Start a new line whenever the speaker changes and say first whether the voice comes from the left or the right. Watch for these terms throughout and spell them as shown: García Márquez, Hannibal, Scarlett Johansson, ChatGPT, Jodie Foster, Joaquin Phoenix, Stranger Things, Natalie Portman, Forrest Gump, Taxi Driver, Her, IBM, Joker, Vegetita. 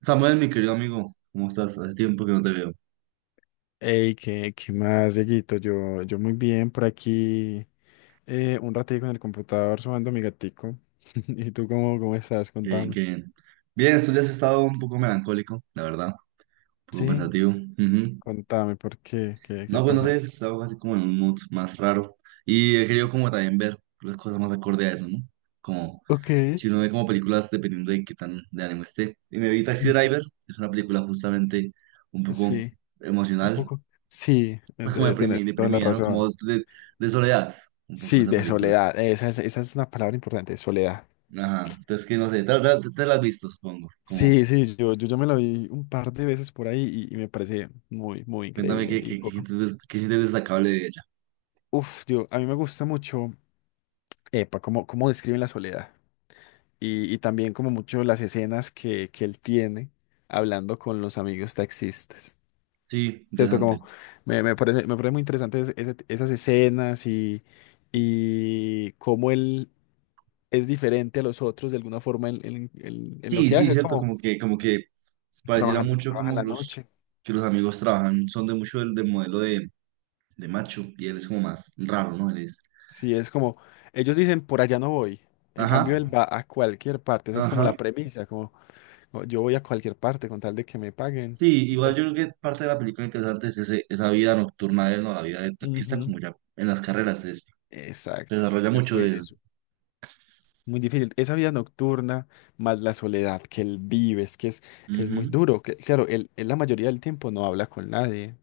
right: Samuel, mi querido amigo, ¿cómo estás? Hace tiempo que no te veo.
left: Hey, ¿qué más, Dieguito? Yo muy bien por aquí, un ratico en el computador sumando mi gatico. ¿Y tú cómo estás?
right: Qué bien,
left: Contame.
right: qué bien. Bien, estos días he estado un poco melancólico, la verdad, un poco
left: Sí,
right: pensativo. Ujú.
left: contame, ¿por qué? ¿Qué
right: No, pues no sé,
left: pasa?
right: he estado así como en un mood más raro. Y he querido como también ver las cosas más acorde a eso, ¿no? Como
left: Ok,
right: si uno ve como películas dependiendo de qué tan de ánimo esté. Y me vi Taxi
left: mm.
right: Driver, es una película justamente un poco
left: Sí, un
right: emocional,
left: poco. Sí,
right: pues como
left: tenés toda la
right: deprimida, ¿no? Como
left: razón.
right: de soledad, un poco
left: Sí,
right: esa
left: de
right: película.
left: soledad. Esa es una palabra importante, soledad.
right: Ajá, entonces que no sé, te las has visto, supongo, como...
left: Sí, sí, yo me la vi un par de veces por ahí y me parece muy, muy
right: Cuéntame
left: increíble. Y poco.
right: qué sientes destacable de ella.
left: Uf, yo, a mí me gusta mucho. Epa, cómo describen la soledad. Y también como mucho las escenas que él tiene hablando con los amigos taxistas.
right: Sí,
left: ¿Cierto?
right: interesante.
left: Como me parece, me parece muy interesante esas escenas y cómo él es diferente a los otros de alguna forma en lo
right: Sí,
left: que
right: sí,
left: hace. Es
right: cierto,
left: como
right: como que pareciera mucho
left: trabaja en
right: como
left: la
right: los
left: noche.
right: que los amigos trabajan, son de mucho del modelo de macho, y él es como más raro, ¿no? Él es.
left: Sí, es como ellos dicen por allá no voy. En
right: Ajá,
left: cambio, él va a cualquier parte. Esa es como
right: ajá.
left: la premisa, yo voy a cualquier parte con tal de que me paguen.
right: Sí, igual
left: Voy.
right: yo creo que parte de la película interesante es esa vida nocturna de él, ¿no? La vida de taxista
left: Ujú.
right: como ya en las carreras es, se
left: Exacto, es,
right: desarrolla mucho de él.
left: es muy difícil. Esa vida nocturna más la soledad que él vive, es que es muy
right: Ujú.
left: duro. Claro, él la mayoría del tiempo no habla con nadie.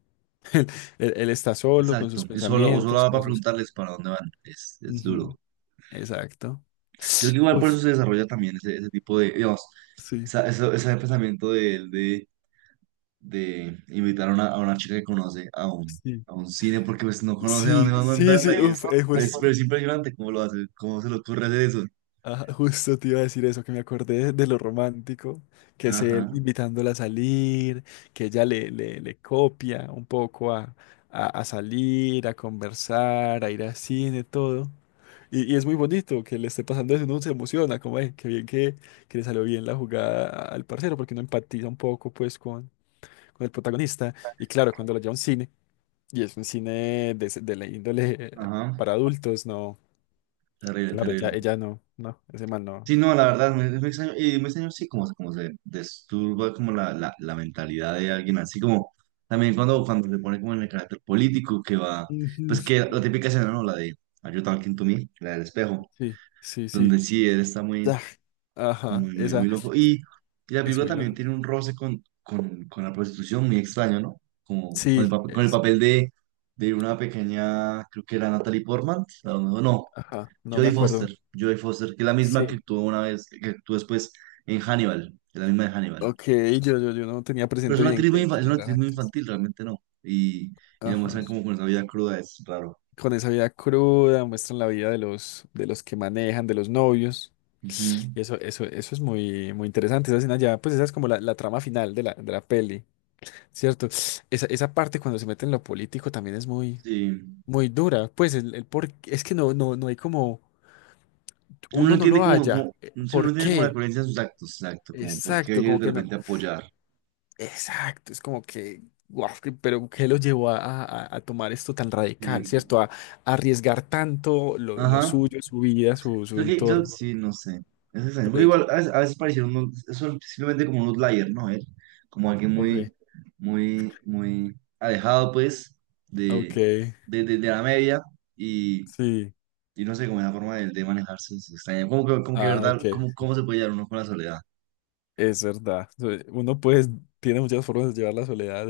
left: Él está solo con
right: Exacto.
left: sus
right: Y solo, o solo
left: pensamientos,
right: va para
left: con sus cosas.
right: preguntarles para dónde van. Es
left: Ujú,
right: duro.
left: exacto.
right: Creo que igual por
left: Uf,
right: eso se desarrolla también ese tipo de, digamos,
left: sí,
right: ese pensamiento de de invitar a una chica que conoce
left: sí.
right: a un cine porque pues no conoce a dónde
left: Sí,
right: va a
left: sí, sí,
right: mandarla y es,
left: uf,
right: pero es,
left: pues.
right: pero es impresionante cómo lo hace, cómo se le ocurre hacer eso.
left: Ah, justo te iba a decir eso, que me acordé de lo romántico, que es él
right: Ajá,
left: invitándola a salir, que ella le copia un poco a salir, a conversar, a ir al cine, todo. Y es muy bonito que le esté pasando eso, uno se emociona, como, es, que bien que le salió bien la jugada al parcero, porque uno empatiza un poco, pues, con el protagonista. Y claro, cuando lo lleva a un cine, y es un cine de, de la índole
right: ajá,
left: para adultos, no,
right: terrible,
left: claro,
right: terrible.
left: ella no, no, ese man no.
right: Sí, no, la verdad, me extraño, y me extraño, sí, como, como se disturba como la mentalidad de alguien, así como también cuando se pone como en el carácter político que va,
left: Ujú.
right: pues que la típica escena, ¿no? La de "Are you talking to me?" La del espejo
left: Sí, sí, sí.
right: donde sí, él está
left: Ya. Ajá, esa
right: muy loco. Y la
left: es
right: película
left: muy
right: también
left: loco.
right: tiene un roce con la prostitución muy extraño, ¿no? Como con el,
left: Sí,
right: con el
left: es.
right: papel de una pequeña, creo que era Natalie Portman, a lo no,
left: Ajá, no me
right: Jodie Foster,
left: acuerdo.
right: Jodie Foster, que es la misma que
left: Sí.
right: actuó una vez, que actuó después en Hannibal, es la misma de Hannibal.
left: Ok, yo no tenía
right: Pero es
left: presente
right: una
left: bien
right: actriz muy, es
left: quién
right: una
left: era
right: actriz
left: la
right: muy
left: actriz.
right: infantil, realmente no. Y le
left: Ajá.
right: muestran como con esa vida cruda, es raro.
left: Con esa vida cruda, muestran la vida de los que manejan, de los novios.
right: Ujú.
left: Y eso es muy, muy interesante. Esa escena ya, pues esa es como la trama final de la peli, ¿cierto? Esa parte cuando se mete en lo político también es muy,
right: Sí.
left: muy dura. Pues el por, es que no, no, no hay como.
right: Uno no
left: Uno no
right: entiende
left: lo halla. Eh,
right: sí, uno sí no
left: ¿Por
right: entiende como la
left: qué?
right: coherencia de sus actos, exacto, como por qué
left: Exacto,
right: ellos
left: como
right: de
left: que no.
right: repente apoyar.
left: Exacto, es como que, guau, pero ¿qué lo llevó a, a tomar esto tan radical,
right: Sí.
left: ¿cierto? A arriesgar tanto lo
right: Ajá.
left: suyo, su vida, su entorno
right: Sí, no sé. Es extraño.
left: por
right: Porque
left: ello.
right: igual a veces parecieron son simplemente como un outlier, ¿no? Él, como alguien
left: Ok,
right: muy alejado, pues,
left: ok,
right: de, de la media y,
left: sí,
right: y no sé, como la forma de manejarse es extraña.
left: ah,
right: ¿Verdad?
left: ok,
right: ¿Cómo, cómo se puede llevar uno con la soledad?
left: es verdad. Uno pues tiene muchas formas de llevar la soledad,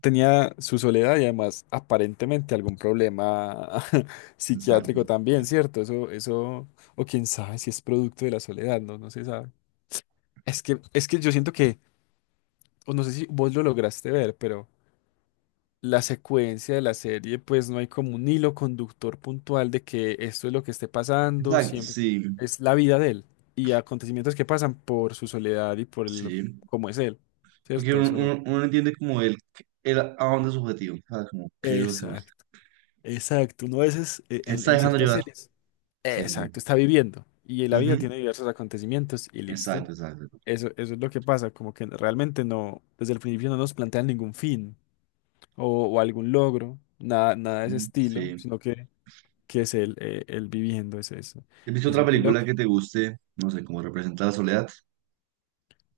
left: tenía su soledad y además aparentemente algún problema
right: Está
left: psiquiátrico
right: cool.
left: también, ¿cierto? Eso, o quién sabe si es producto de la soledad, no, no se sabe. Es que yo siento que, o no sé si vos lo lograste ver, pero la secuencia de la serie, pues no hay como un hilo conductor puntual de que esto es lo que esté pasando,
right: Exacto,
left: siempre
right: sí,
left: es la vida de él y acontecimientos que pasan por su soledad y por el,
right: sí.
left: cómo es él,
right: Porque
left: ¿cierto? Eso no.
right: uno entiende como él a dónde es su objetivo, ¿sabes? Como qué es lo que gusta.
left: Exacto, exacto. Uno a veces
right: Él se está
left: en
right: dejando
left: ciertas
right: llevar.
left: series.
right: Sí, sí.
left: Exacto, está viviendo. Y la vida
right: Ujú.
left: tiene diversos acontecimientos y listo.
right: Exacto, exacto.
left: Eso es lo que pasa, como que realmente no, desde el principio no nos plantean ningún fin o algún logro, nada, nada de ese
right: Mm,
left: estilo,
right: sí.
left: sino que es el viviendo, es eso.
right: ¿Has visto
left: Es
right: otra
left: muy
right: película
left: loco.
right: que te guste? No sé, como representa la soledad.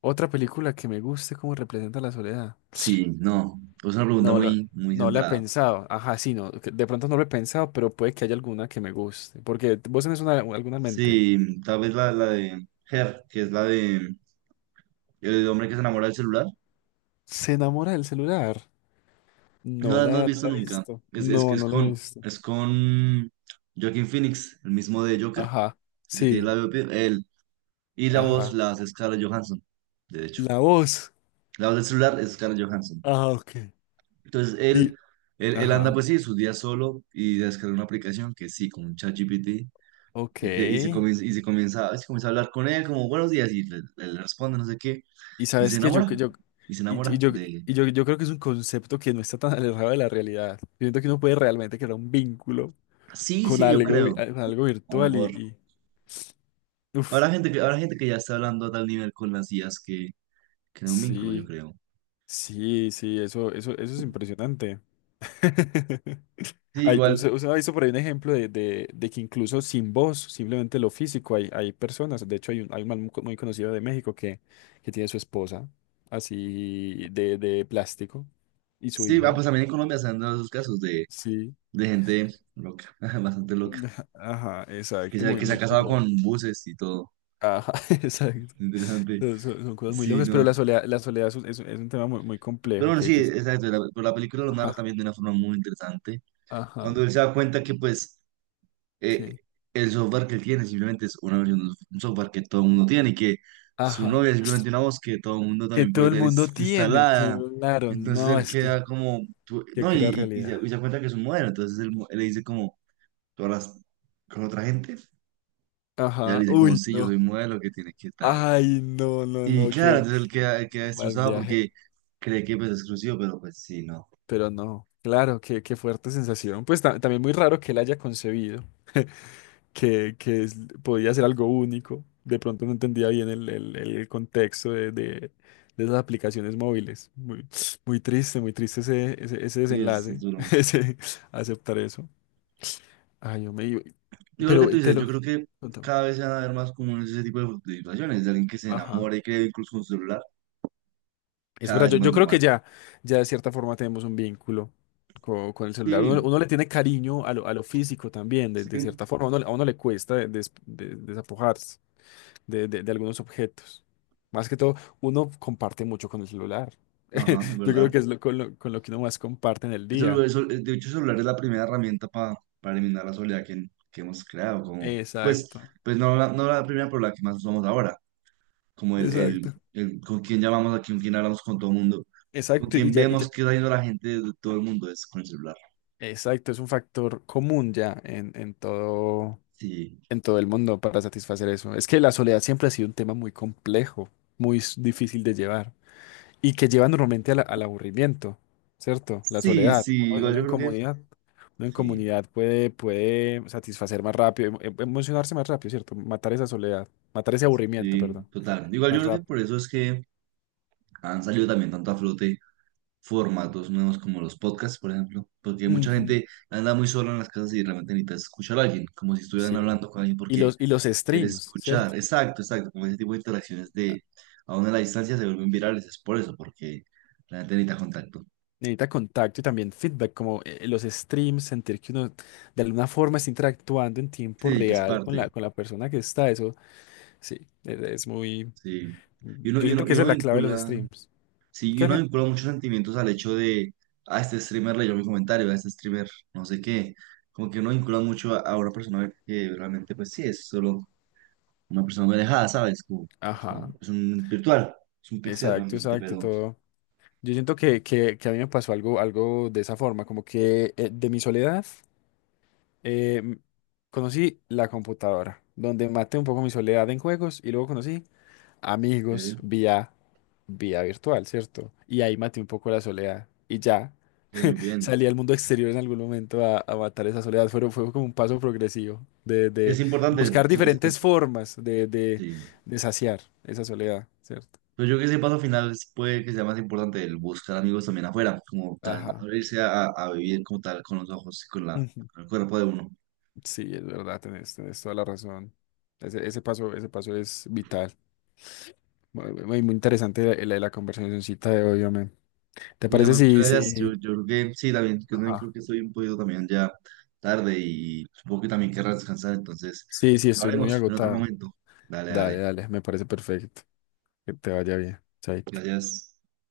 left: Otra película que me guste cómo representa la soledad.
right: Sí, no. Es una pregunta
left: No lo,
right: muy, muy
left: no la he
right: centrada.
left: pensado. Ajá, sí, no, que de pronto no lo he pensado, pero puede que haya alguna que me guste. Porque vos tenés una, alguna en mente.
right: Sí, tal vez la de Her, que es la de el hombre que se enamora del celular.
left: Se enamora del celular.
right: No,
left: No
right: no has
left: la, no
right: visto
left: la he
right: nunca.
left: visto.
right: Es que
left: No, no la he visto.
right: es con Joaquin Phoenix, el mismo de Joker,
left: Ajá.
right: el que tiene el
left: Sí.
right: labio. Y la voz
left: Ajá.
right: la hace Scarlett Johansson, de hecho.
left: La voz.
right: La voz del celular es Scarlett Johansson.
left: Ajá, ok.
right: Entonces
left: Y,
right: él, él anda
left: ajá.
right: pues sí, sus días solo y descarga una aplicación que sí, con un ChatGPT.
left: Ok.
right: Y se, se comienza a hablar con él como buenos días y le, le responde no sé qué.
left: Y
right: Y se
left: sabes que yo,
right: enamora. Y se
left: y, y
right: enamora
left: yo,
right: de... él.
left: y yo, yo creo que es un concepto que no está tan alejado de la realidad. Yo siento que uno puede realmente crear un vínculo
right: Sí,
left: con
right: sí, yo
left: algo,
right: creo.
left: con algo
right: A lo
left: virtual
right: mejor.
left: y- uf.
right: Habrá gente que ya está hablando a tal nivel con las IAs que crea un vínculo, yo
left: Sí,
right: creo.
left: sí, sí, eso es impresionante.
right: Sí,
left: Hay,
right: igual.
left: usted ha visto por ahí un ejemplo de, de que incluso sin voz, simplemente lo físico, hay personas. De hecho, hay un man muy, muy conocido de México que tiene su esposa, así de plástico, y su
right: Sí, ah,
left: hijo.
right: pues también en Colombia se han dado esos casos
left: Sí.
right: de gente loca, bastante loca.
left: Ajá,
right: Que
left: exacto,
right: se,
left: muy,
right: que se ha
left: muy
right: casado
left: curioso.
right: con buses y todo.
left: Ajá, exacto.
right: Interesante.
left: Son, son cosas muy
right: Sí,
left: locas, pero
right: no.
left: la soledad es un, es un tema muy, muy
right: Pero
left: complejo
right: bueno, sí,
left: que... se-
right: exacto. La, pero la película lo narra
left: Ajá,
right: también de una forma muy interesante.
left: ajá,
right: Cuando él se da cuenta que, pues, eh,
left: que...
right: el software que él tiene simplemente es una versión de un software que todo el mundo tiene y que su
left: Ajá.
right: novia es simplemente una voz que todo el mundo
left: Que
right: también
left: todo
right: puede
left: el
right: tener
left: mundo tiene,
right: instalada.
left: claro,
right: Entonces
left: no,
right: él
left: es que,
right: queda como,
left: qué
right: no,
left: cruda realidad.
right: y se da cuenta que es un modelo. Entonces él, él le dice como, ¿tú hablas con otra gente? Y ella
left: Ajá,
right: le dice como,
left: uy,
right: sí, yo soy
left: no.
right: un modelo que tiene que estar.
left: Ay, no, no,
right: Y
left: no,
right: claro,
left: qué,
right: entonces él queda
left: qué mal
right: destrozado
left: viaje.
right: porque cree que pues, es exclusivo, pero pues sí, no.
left: Pero no, claro, qué, qué fuerte sensación. Pues también muy raro que él haya concebido que es- podía ser algo único. De pronto no entendía bien el, el contexto de esas aplicaciones móviles. Muy, muy triste ese, ese, ese
right: Sí, es
left: desenlace,
right: duro.
left: ese aceptar eso. Ay, yo me...
right: Digo lo que
left: Pero
right: tú
left: te
right: dices, yo
left: lo...
right: creo que
left: contame.
right: cada vez se van a ver más comunes ese tipo de situaciones, de alguien que se
left: Ajá.
right: enamora y cree incluso con su celular,
left: Es
right: cada
left: verdad,
right: vez
left: yo,
right: es más
left: yo creo que
right: normal.
left: ya, ya de cierta forma tenemos un vínculo con, el celular. Uno,
right: Sí,
left: uno le tiene cariño a lo físico también, de
right: sí,
left: cierta forma. A uno, a uno le cuesta desapojarse de, de algunos objetos. Más que todo, uno comparte mucho con el celular.
right: ajá, es
left: Yo creo
right: verdad.
left: que es lo, con lo, con lo que uno más comparte en el
right: El celu-
left: día.
right: el cel- De hecho, el celular es la primera herramienta para eliminar la soledad que hemos creado, como, pues,
left: Exacto.
right: pues no, la, no la primera, pero la que más usamos ahora. Como
left: Exacto.
right: el con quién llamamos aquí, con quién hablamos con todo el mundo, con
left: Exacto, y
right: quién
left: ya,
right: vemos qué está yendo la gente de todo el mundo es con el celular.
left: exacto, es un factor común ya en todo.
right: Sí,
left: En todo el mundo para satisfacer eso. Es que la soledad siempre ha sido un tema muy complejo, muy difícil de llevar y que lleva normalmente al al aburrimiento, ¿cierto? La
right: sí,
left: soledad.
right: sí,
left: Uno,
right: igual yo creo que,
left: uno en
right: sí,
left: comunidad puede, puede satisfacer más rápido, emocionarse más rápido, ¿cierto? Matar esa soledad, matar ese aburrimiento,
right: sí,
left: perdón,
right: total. Igual yo
left: más
right: creo que
left: rápido.
right: por eso es que han salido también tanto a flote formatos nuevos como los podcasts, por ejemplo, porque mucha
left: Ujú.
right: gente anda muy sola en las casas y realmente necesita escuchar a alguien, como si estuvieran
left: Sí.
right: hablando con alguien, porque
left: Y los
right: el
left: streams,
right: escuchar,
left: ¿cierto?
right: exacto, exacto, como ese tipo de interacciones de aún a la distancia se vuelven virales, es por eso, porque la gente necesita contacto.
left: Necesita contacto y también feedback, como los streams, sentir que uno de alguna forma está interactuando en tiempo
right: Sí, que es
left: real
right: parte,
left: con la persona que está. Eso sí, es muy.
right: sí. Y
left: Yo siento que esa
right: uno
left: es la clave de los
right: vincula,
left: streams.
right: sí, y
left: ¿Qué
right: uno
left: me-
right: vincula muchos sentimientos al hecho de, a este streamer leyó mi comentario, a este streamer no sé qué. Como que uno vincula mucho a una persona que realmente, pues sí, es solo una persona muy alejada, ¿sabes? Como, es,
left: Ajá,
right: es un virtual, es un pixel
left: exacto,
right: realmente,
left: exacto,
right: pero
left: todo. Yo siento que a mí me pasó algo, algo de esa forma, como que de mi soledad eh, m- conocí la computadora, donde maté un poco mi soledad en juegos y luego conocí amigos
right: que
left: vía, vía virtual, ¿cierto? Y ahí maté un poco la soledad y ya
right: muy bien.
left: salí al mundo exterior en algún momento a matar esa soledad. Fue, fue como un paso progresivo
right: Es
left: de
right: importante,
left: buscar diferentes formas
right: sí.
left: de saciar esa soledad, ¿cierto?
right: Pero yo creo que ese paso final puede que sea más importante, el buscar amigos también afuera, como tan,
left: Ajá.
right: abrirse a, a vivir como tal con los ojos y con la,
left: Ujú.
right: con el cuerpo de uno.
left: Sí, es verdad, tenés, tenés toda la razón. Ese, ese paso es vital. Muy, muy muy interesante la, la, la conversacioncita de hoy, hombre. ¿Te
right: Y
left: parece
right: también muchas
left: sí
right: gracias.
left: sí
right: Yo creo que sí, también, yo también creo
left: Ajá.
right: que estoy un poquito también ya tarde y supongo que también querrás descansar, entonces
left: Sí, sí, estoy muy
right: hablaremos en otro
left: agotado.
right: momento. Dale,
left: Dale,
right: dale.
left: dale, me parece perfecto. Que te vaya bien. Chaito.
right: Gracias.